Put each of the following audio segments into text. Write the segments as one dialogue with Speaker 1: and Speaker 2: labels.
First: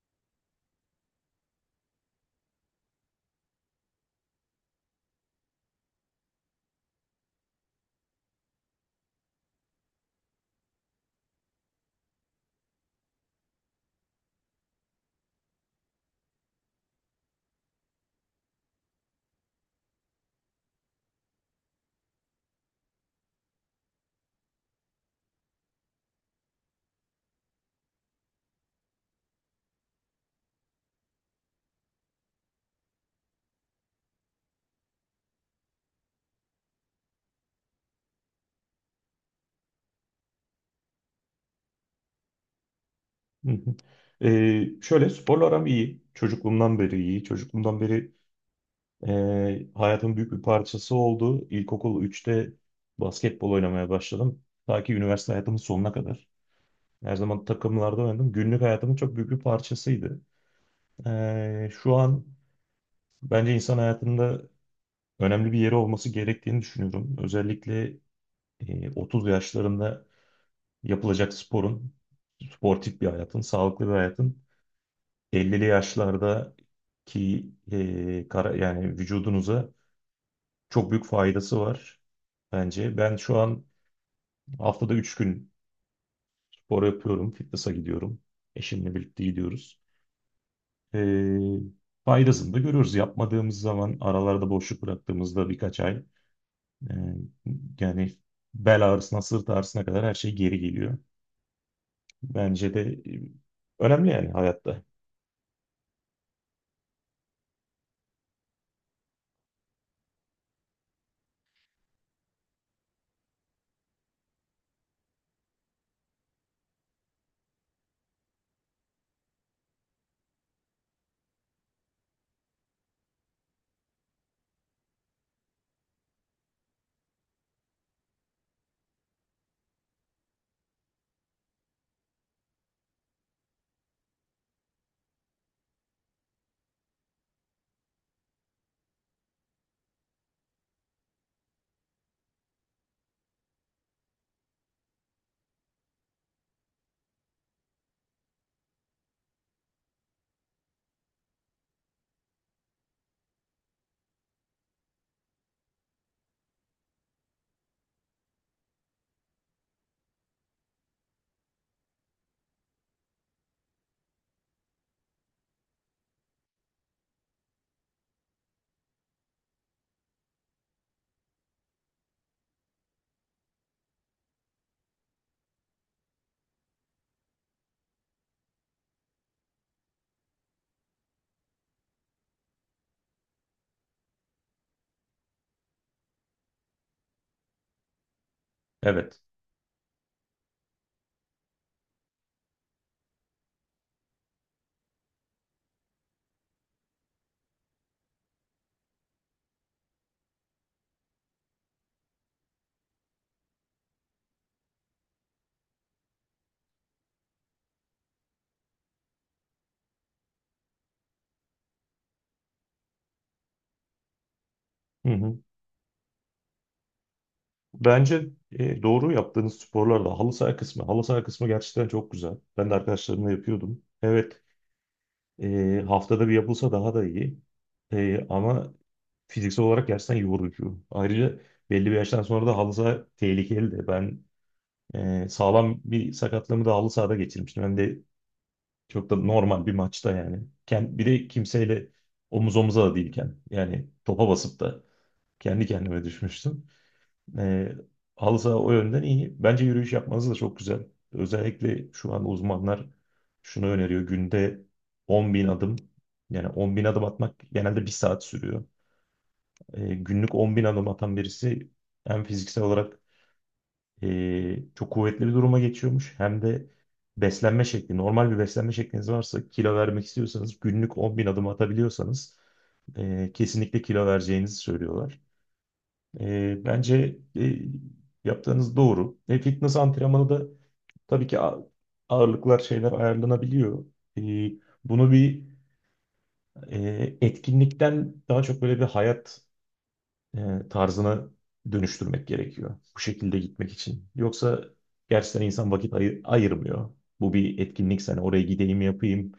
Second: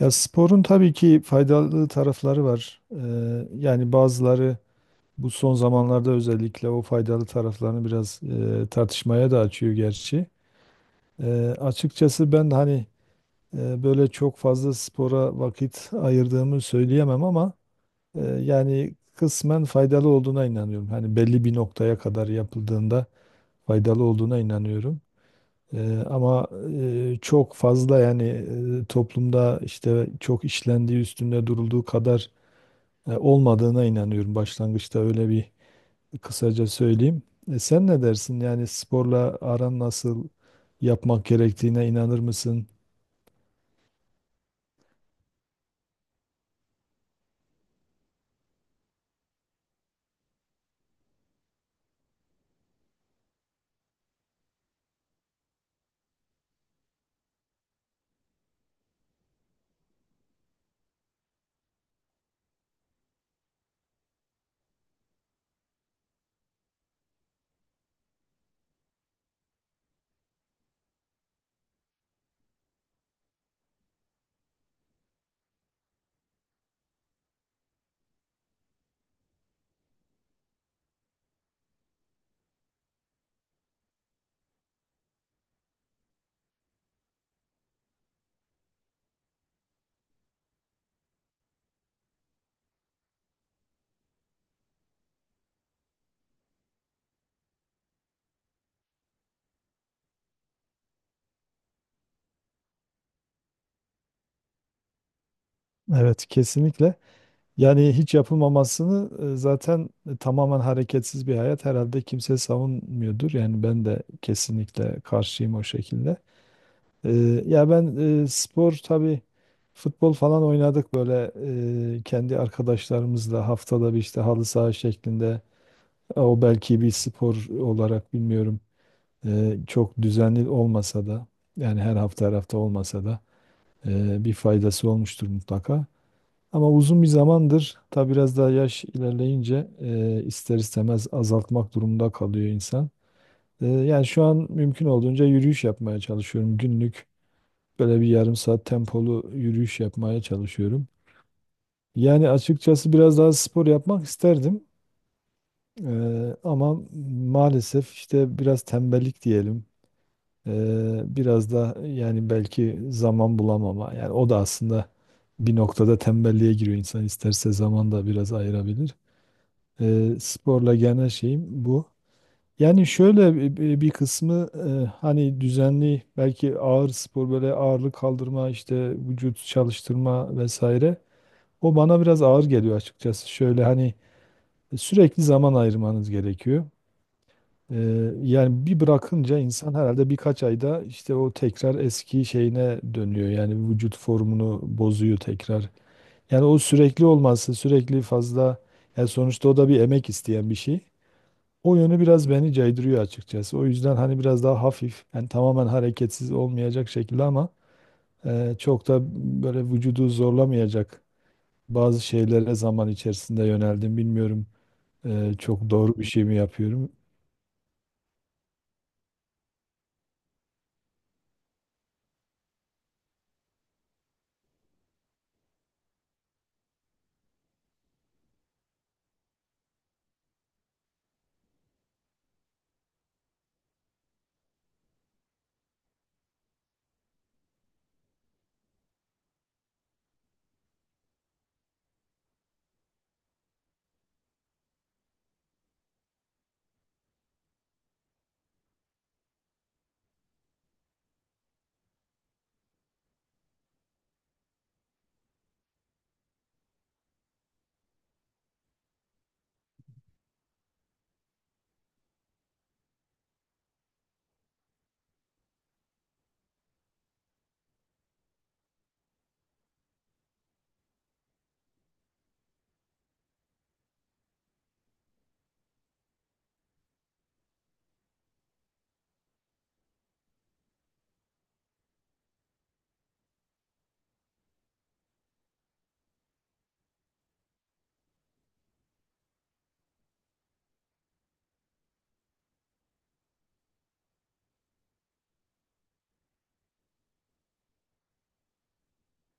Speaker 1: Ya sporun tabii ki faydalı tarafları var. Yani bazıları bu son zamanlarda özellikle o faydalı taraflarını biraz tartışmaya da açıyor gerçi. Açıkçası ben hani böyle çok fazla spora vakit ayırdığımı söyleyemem ama yani kısmen faydalı olduğuna inanıyorum. Hani belli bir noktaya kadar yapıldığında faydalı olduğuna inanıyorum. Ama çok fazla yani toplumda işte çok işlendiği üstünde durulduğu kadar olmadığına inanıyorum. Başlangıçta öyle bir kısaca söyleyeyim. Sen ne dersin? Yani sporla aran nasıl, yapmak gerektiğine inanır mısın?
Speaker 2: Hı hı. Şöyle sporla aram iyi. Çocukluğumdan beri iyi. Çocukluğumdan beri hayatın büyük bir parçası oldu. İlkokul üçte basketbol oynamaya başladım. Ta ki üniversite hayatımın sonuna kadar. Her zaman takımlarda oynadım. Günlük hayatımın çok büyük bir parçasıydı. Şu an bence insan hayatında önemli bir yeri olması gerektiğini düşünüyorum. Özellikle 30 yaşlarında yapılacak sporun, sportif bir hayatın, sağlıklı bir hayatın 50'li yaşlardaki yani vücudunuza çok büyük faydası var bence. Ben şu an haftada 3 gün spor yapıyorum, fitness'a gidiyorum. Eşimle birlikte gidiyoruz. E, faydasını da görüyoruz. Yapmadığımız zaman aralarda boşluk bıraktığımızda birkaç ay e, yani bel ağrısına, sırt ağrısına kadar her şey geri geliyor. Bence de e, önemli yani hayatta.
Speaker 1: Evet, kesinlikle. Yani hiç yapılmamasını zaten tamamen hareketsiz bir hayat herhalde kimse savunmuyordur. Yani ben de kesinlikle karşıyım o şekilde. E, Ya ben spor tabii futbol falan oynadık böyle kendi arkadaşlarımızla haftada bir işte halı saha şeklinde. O belki bir spor olarak bilmiyorum, çok düzenli olmasa da yani her hafta her hafta olmasa da bir faydası olmuştur mutlaka. Ama uzun bir zamandır tabi biraz daha yaş ilerleyince ister istemez azaltmak durumunda kalıyor insan. Yani şu an mümkün olduğunca yürüyüş yapmaya çalışıyorum. Günlük böyle bir yarım saat tempolu yürüyüş yapmaya çalışıyorum. Yani açıkçası biraz daha spor yapmak isterdim. Ama maalesef işte biraz tembellik diyelim. Biraz da yani belki zaman bulamama. Yani o da aslında bir noktada tembelliğe giriyor. İnsan isterse zaman da biraz ayırabilir. Sporla genel şeyim bu. Yani şöyle bir kısmı hani düzenli belki ağır spor, böyle ağırlık kaldırma işte vücut çalıştırma vesaire. O bana biraz ağır geliyor açıkçası. Şöyle hani sürekli zaman ayırmanız gerekiyor. Yani bir
Speaker 2: Evet.
Speaker 1: bırakınca insan herhalde birkaç ayda işte o tekrar eski şeyine dönüyor. Yani vücut formunu bozuyor tekrar. Yani o sürekli olması, sürekli fazla, yani sonuçta o da bir emek isteyen bir şey. O yönü biraz beni caydırıyor açıkçası. O yüzden hani biraz daha hafif, yani tamamen hareketsiz olmayacak şekilde ama çok da böyle vücudu zorlamayacak bazı şeylere zaman içerisinde yöneldim. Bilmiyorum
Speaker 2: Hı hı.
Speaker 1: çok doğru bir şey mi yapıyorum.
Speaker 2: Bence doğru yaptığınız sporlarda halı saha kısmı. Halı saha kısmı gerçekten çok güzel. Ben de arkadaşlarımla yapıyordum. Evet, haftada bir yapılsa daha da iyi. Ama fiziksel olarak gerçekten yorucu. Ayrıca belli bir yaştan sonra da halı saha tehlikeli de. Ben sağlam bir sakatlığımı da halı sahada geçirmiştim. Hem de çok da normal bir maçta yani. Bir de kimseyle omuz omuza da değilken yani topa basıp da kendi kendime düşmüştüm. E, halı saha o yönden iyi. Bence yürüyüş yapmanız da çok güzel. Özellikle şu an uzmanlar şunu öneriyor. Günde 10 bin adım. Yani 10 bin adım atmak genelde bir saat sürüyor. Günlük 10 bin adım atan birisi hem fiziksel olarak çok kuvvetli bir duruma geçiyormuş hem de beslenme şekli. Normal bir beslenme şekliniz varsa kilo vermek istiyorsanız günlük 10 bin adım atabiliyorsanız kesinlikle kilo vereceğinizi söylüyorlar. Bence yaptığınız doğru. Fitness antrenmanı da tabii ki ağırlıklar şeyler ayarlanabiliyor. E, bunu bir etkinlikten daha çok böyle bir hayat tarzına dönüştürmek gerekiyor. Bu şekilde gitmek için. Yoksa gerçekten insan vakit ayırmıyor. Bu bir etkinlik hani oraya gideyim yapayım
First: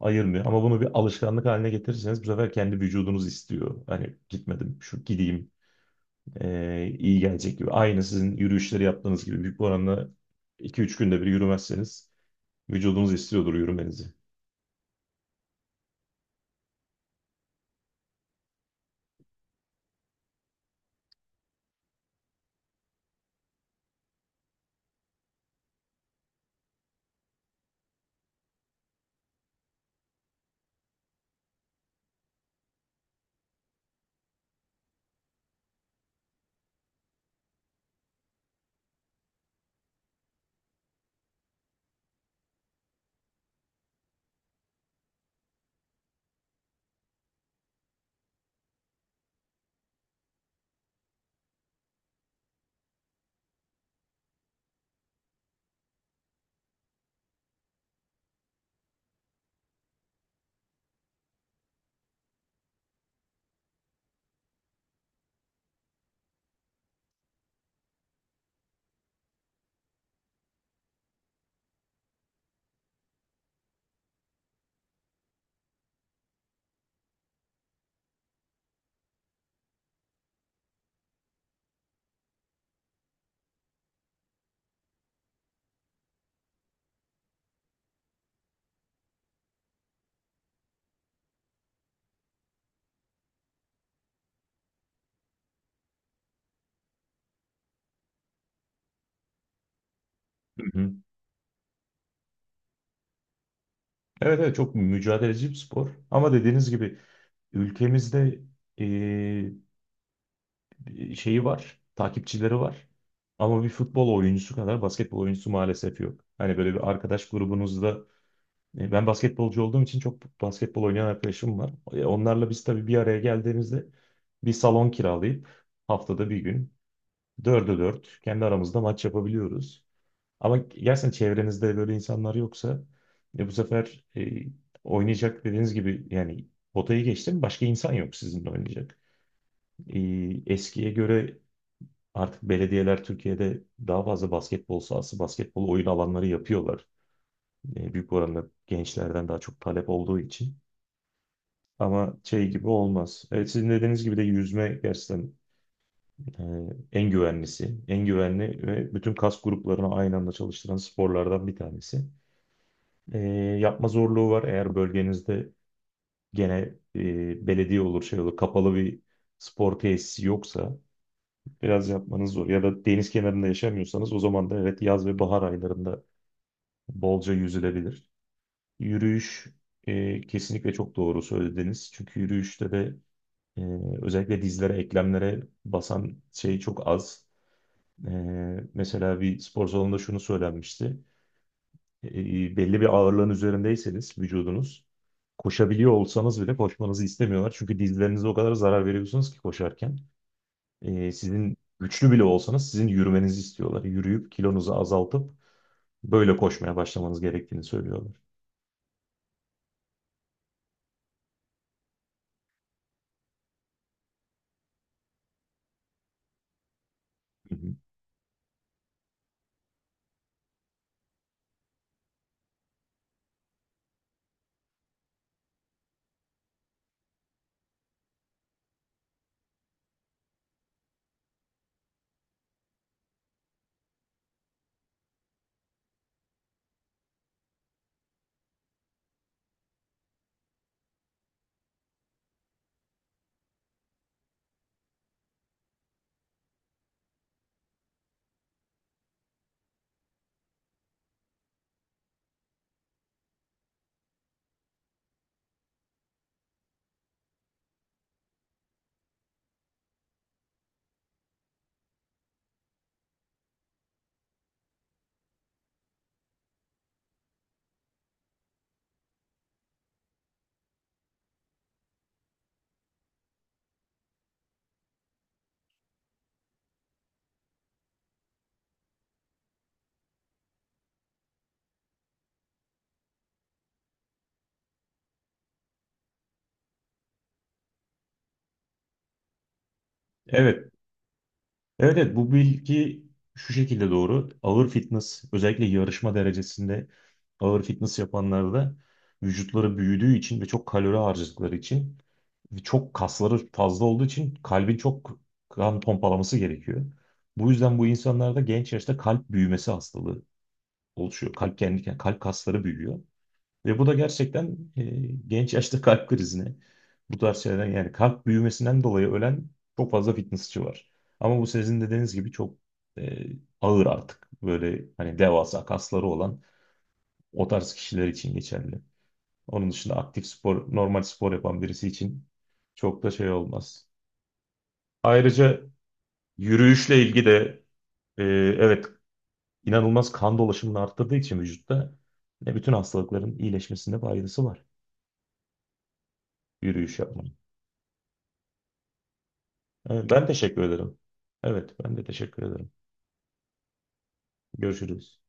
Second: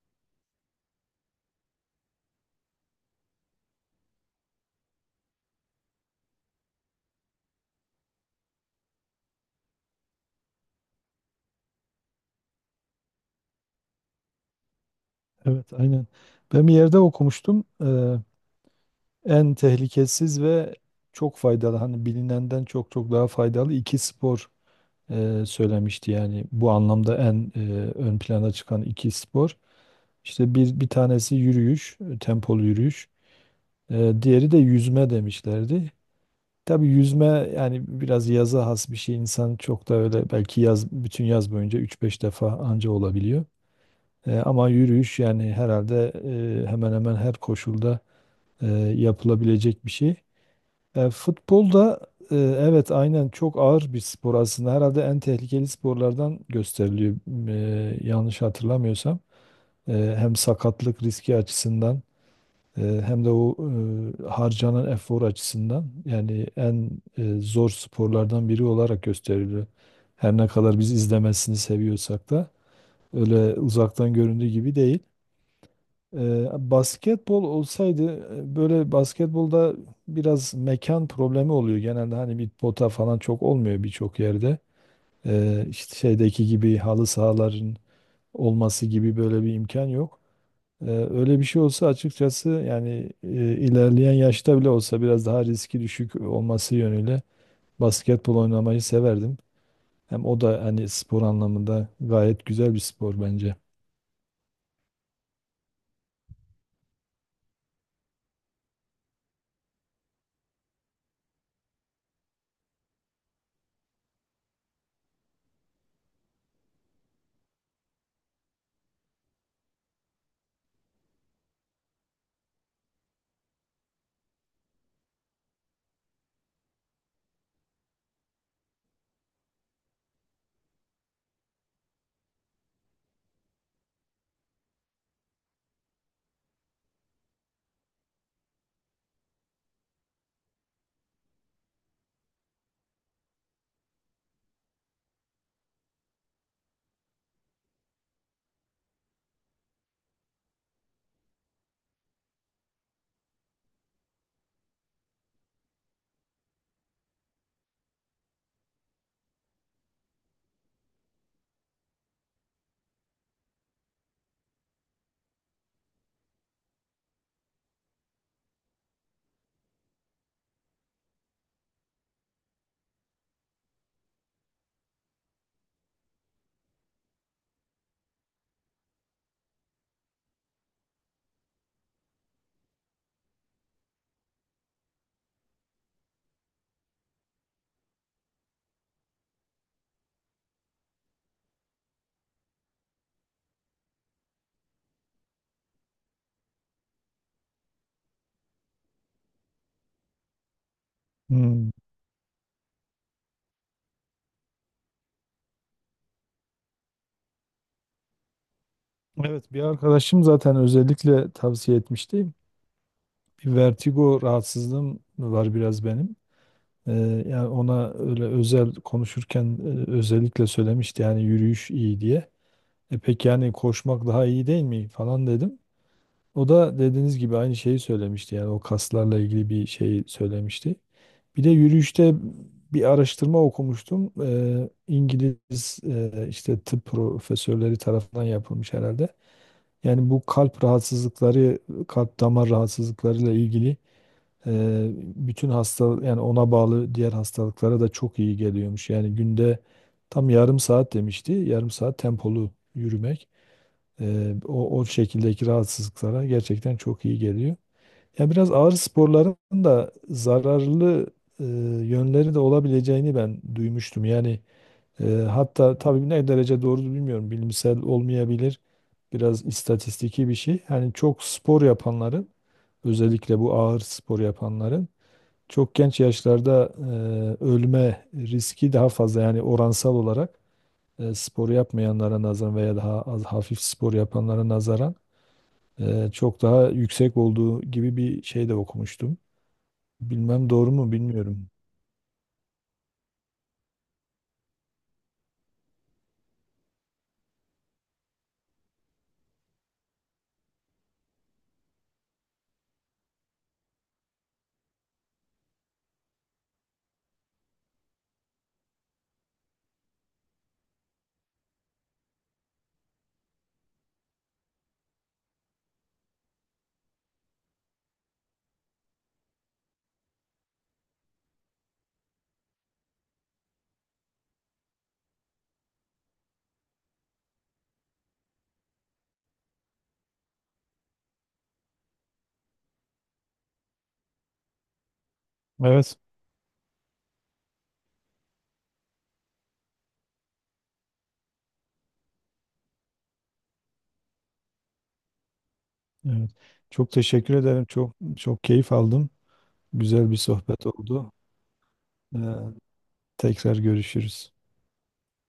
Speaker 2: ayırmıyor. Ama bunu bir alışkanlık haline getirirseniz bu sefer kendi vücudunuz istiyor. Hani gitmedim, şu gideyim iyi gelecek gibi. Aynı sizin yürüyüşleri yaptığınız gibi büyük bir oranla 2-3 günde bir yürümezseniz vücudunuz istiyordur yürümenizi.
Speaker 1: Evet, aynen. Ben bir yerde okumuştum. En tehlikesiz ve çok faydalı, hani bilinenden çok çok daha faydalı iki spor söylemişti. Yani bu anlamda en ön plana çıkan iki spor. İşte bir tanesi yürüyüş, tempolu yürüyüş. Diğeri de yüzme demişlerdi. Tabii yüzme yani biraz yaza has bir şey. İnsan çok da öyle belki yaz, bütün yaz boyunca üç beş defa anca olabiliyor. Ama yürüyüş yani herhalde hemen hemen her koşulda e, yapılabilecek bir şey. Futbol da evet aynen çok ağır bir spor aslında. Herhalde en tehlikeli sporlardan gösteriliyor yanlış hatırlamıyorsam. E, Hem sakatlık riski açısından hem de o harcanan efor açısından yani en zor sporlardan biri olarak gösteriliyor. Her ne kadar biz izlemesini seviyorsak da öyle uzaktan göründüğü gibi değil. Basketbol olsaydı, böyle basketbolda biraz mekan problemi oluyor. Genelde hani bir pota falan çok olmuyor birçok yerde. İşte şeydeki gibi halı sahaların olması gibi böyle bir imkan yok. Öyle bir şey olsa açıkçası yani ilerleyen yaşta bile olsa biraz daha riski düşük olması yönüyle basketbol oynamayı severdim. Hem o da
Speaker 2: Hı
Speaker 1: hani
Speaker 2: hı.
Speaker 1: spor anlamında gayet güzel bir spor bence.
Speaker 2: Evet, evet, çok mücadeleci bir spor. Ama dediğiniz gibi ülkemizde şeyi var, takipçileri var. Ama bir futbol oyuncusu kadar basketbol oyuncusu maalesef yok. Hani böyle bir arkadaş grubunuzda ben basketbolcu olduğum için çok basketbol oynayan arkadaşım var. Onlarla biz tabii bir araya geldiğimizde bir salon kiralayıp haftada bir gün dörde dört kendi aramızda maç yapabiliyoruz. Ama gerçekten çevrenizde böyle insanlar yoksa bu sefer oynayacak dediğiniz gibi yani potayı geçtim başka insan yok sizinle oynayacak. Eskiye göre artık belediyeler Türkiye'de daha fazla basketbol sahası, basketbol oyun alanları yapıyorlar. Büyük oranda gençlerden daha çok talep olduğu için. Ama şey gibi olmaz. Evet, sizin dediğiniz gibi de yüzme gerçekten e, en güvenlisi, en güvenli ve bütün kas gruplarını aynı anda çalıştıran sporlardan bir tanesi. E, yapma zorluğu var. Eğer bölgenizde gene belediye olur, şey olur, kapalı bir spor tesisi yoksa biraz yapmanız zor. Ya da deniz kenarında yaşamıyorsanız o zaman da evet yaz ve bahar aylarında bolca yüzülebilir. Yürüyüş kesinlikle çok doğru söylediniz. Çünkü yürüyüşte de e, özellikle dizlere, eklemlere basan şey çok az. E, mesela bir spor salonunda şunu söylenmişti. Belli bir ağırlığın üzerindeyseniz vücudunuz koşabiliyor olsanız bile koşmanızı istemiyorlar. Çünkü dizlerinize o kadar zarar veriyorsunuz ki koşarken. Sizin
Speaker 1: Hmm.
Speaker 2: güçlü bile olsanız sizin yürümenizi istiyorlar. Yürüyüp kilonuzu azaltıp böyle koşmaya başlamanız gerektiğini söylüyorlar.
Speaker 1: Evet, bir arkadaşım zaten özellikle tavsiye etmişti. Bir vertigo rahatsızlığım var biraz benim. Ee, yani
Speaker 2: Hı hı.
Speaker 1: ona öyle özel konuşurken özellikle söylemişti yani yürüyüş iyi diye. E peki, yani koşmak daha iyi değil mi falan dedim. O da dediğiniz gibi aynı şeyi söylemişti. Yani o kaslarla ilgili bir şey söylemişti. Bir de yürüyüşte bir araştırma okumuştum. İngiliz işte tıp profesörleri tarafından yapılmış herhalde. Yani bu kalp rahatsızlıkları, kalp damar rahatsızlıklarıyla ilgili, bütün hasta, yani ona bağlı diğer hastalıklara da çok iyi geliyormuş. Yani günde tam yarım saat demişti. Yarım saat tempolu yürümek o şekildeki rahatsızlıklara gerçekten çok iyi geliyor. Ya biraz ağır sporların da zararlı eee, yönleri de olabileceğini ben duymuştum. Yani hatta tabii ne derece doğru bilmiyorum. Bilimsel olmayabilir. Biraz istatistiki bir şey. Yani çok spor yapanların, özellikle bu ağır spor yapanların çok genç yaşlarda ölme riski daha fazla, yani oransal olarak spor yapmayanlara nazaran veya daha az hafif spor yapanlara nazaran çok daha yüksek olduğu gibi bir şey de okumuştum. Bilmem
Speaker 2: Evet,
Speaker 1: doğru mu bilmiyorum.
Speaker 2: evet, evet bu bilgi şu şekilde doğru. Ağır fitness özellikle yarışma derecesinde ağır fitness yapanlarda vücutları büyüdüğü için ve çok kalori harcadıkları için ve çok kasları fazla olduğu için kalbin çok kan pompalaması gerekiyor. Bu yüzden bu insanlarda genç yaşta kalp büyümesi hastalığı oluşuyor. Kalp kendi kalp kasları büyüyor. Ve bu da gerçekten genç yaşta kalp krizine bu tarz şeylerden yani kalp büyümesinden dolayı ölen çok fazla fitnessçi var. Ama bu sizin dediğiniz gibi çok e, ağır artık. Böyle hani devasa kasları olan o tarz kişiler için geçerli. Onun dışında aktif spor, normal spor yapan birisi için çok da şey olmaz. Ayrıca
Speaker 1: Evet,
Speaker 2: yürüyüşle ilgili de e, evet inanılmaz kan dolaşımını arttırdığı için vücutta ne bütün hastalıkların iyileşmesinde faydası var
Speaker 1: evet. Çok
Speaker 2: yürüyüş yapmanın.
Speaker 1: teşekkür ederim. Çok çok keyif aldım.
Speaker 2: Evet,
Speaker 1: Güzel bir
Speaker 2: ben teşekkür
Speaker 1: sohbet
Speaker 2: ederim.
Speaker 1: oldu.
Speaker 2: Evet, ben de
Speaker 1: E,
Speaker 2: teşekkür ederim.
Speaker 1: Tekrar görüşürüz.
Speaker 2: Görüşürüz.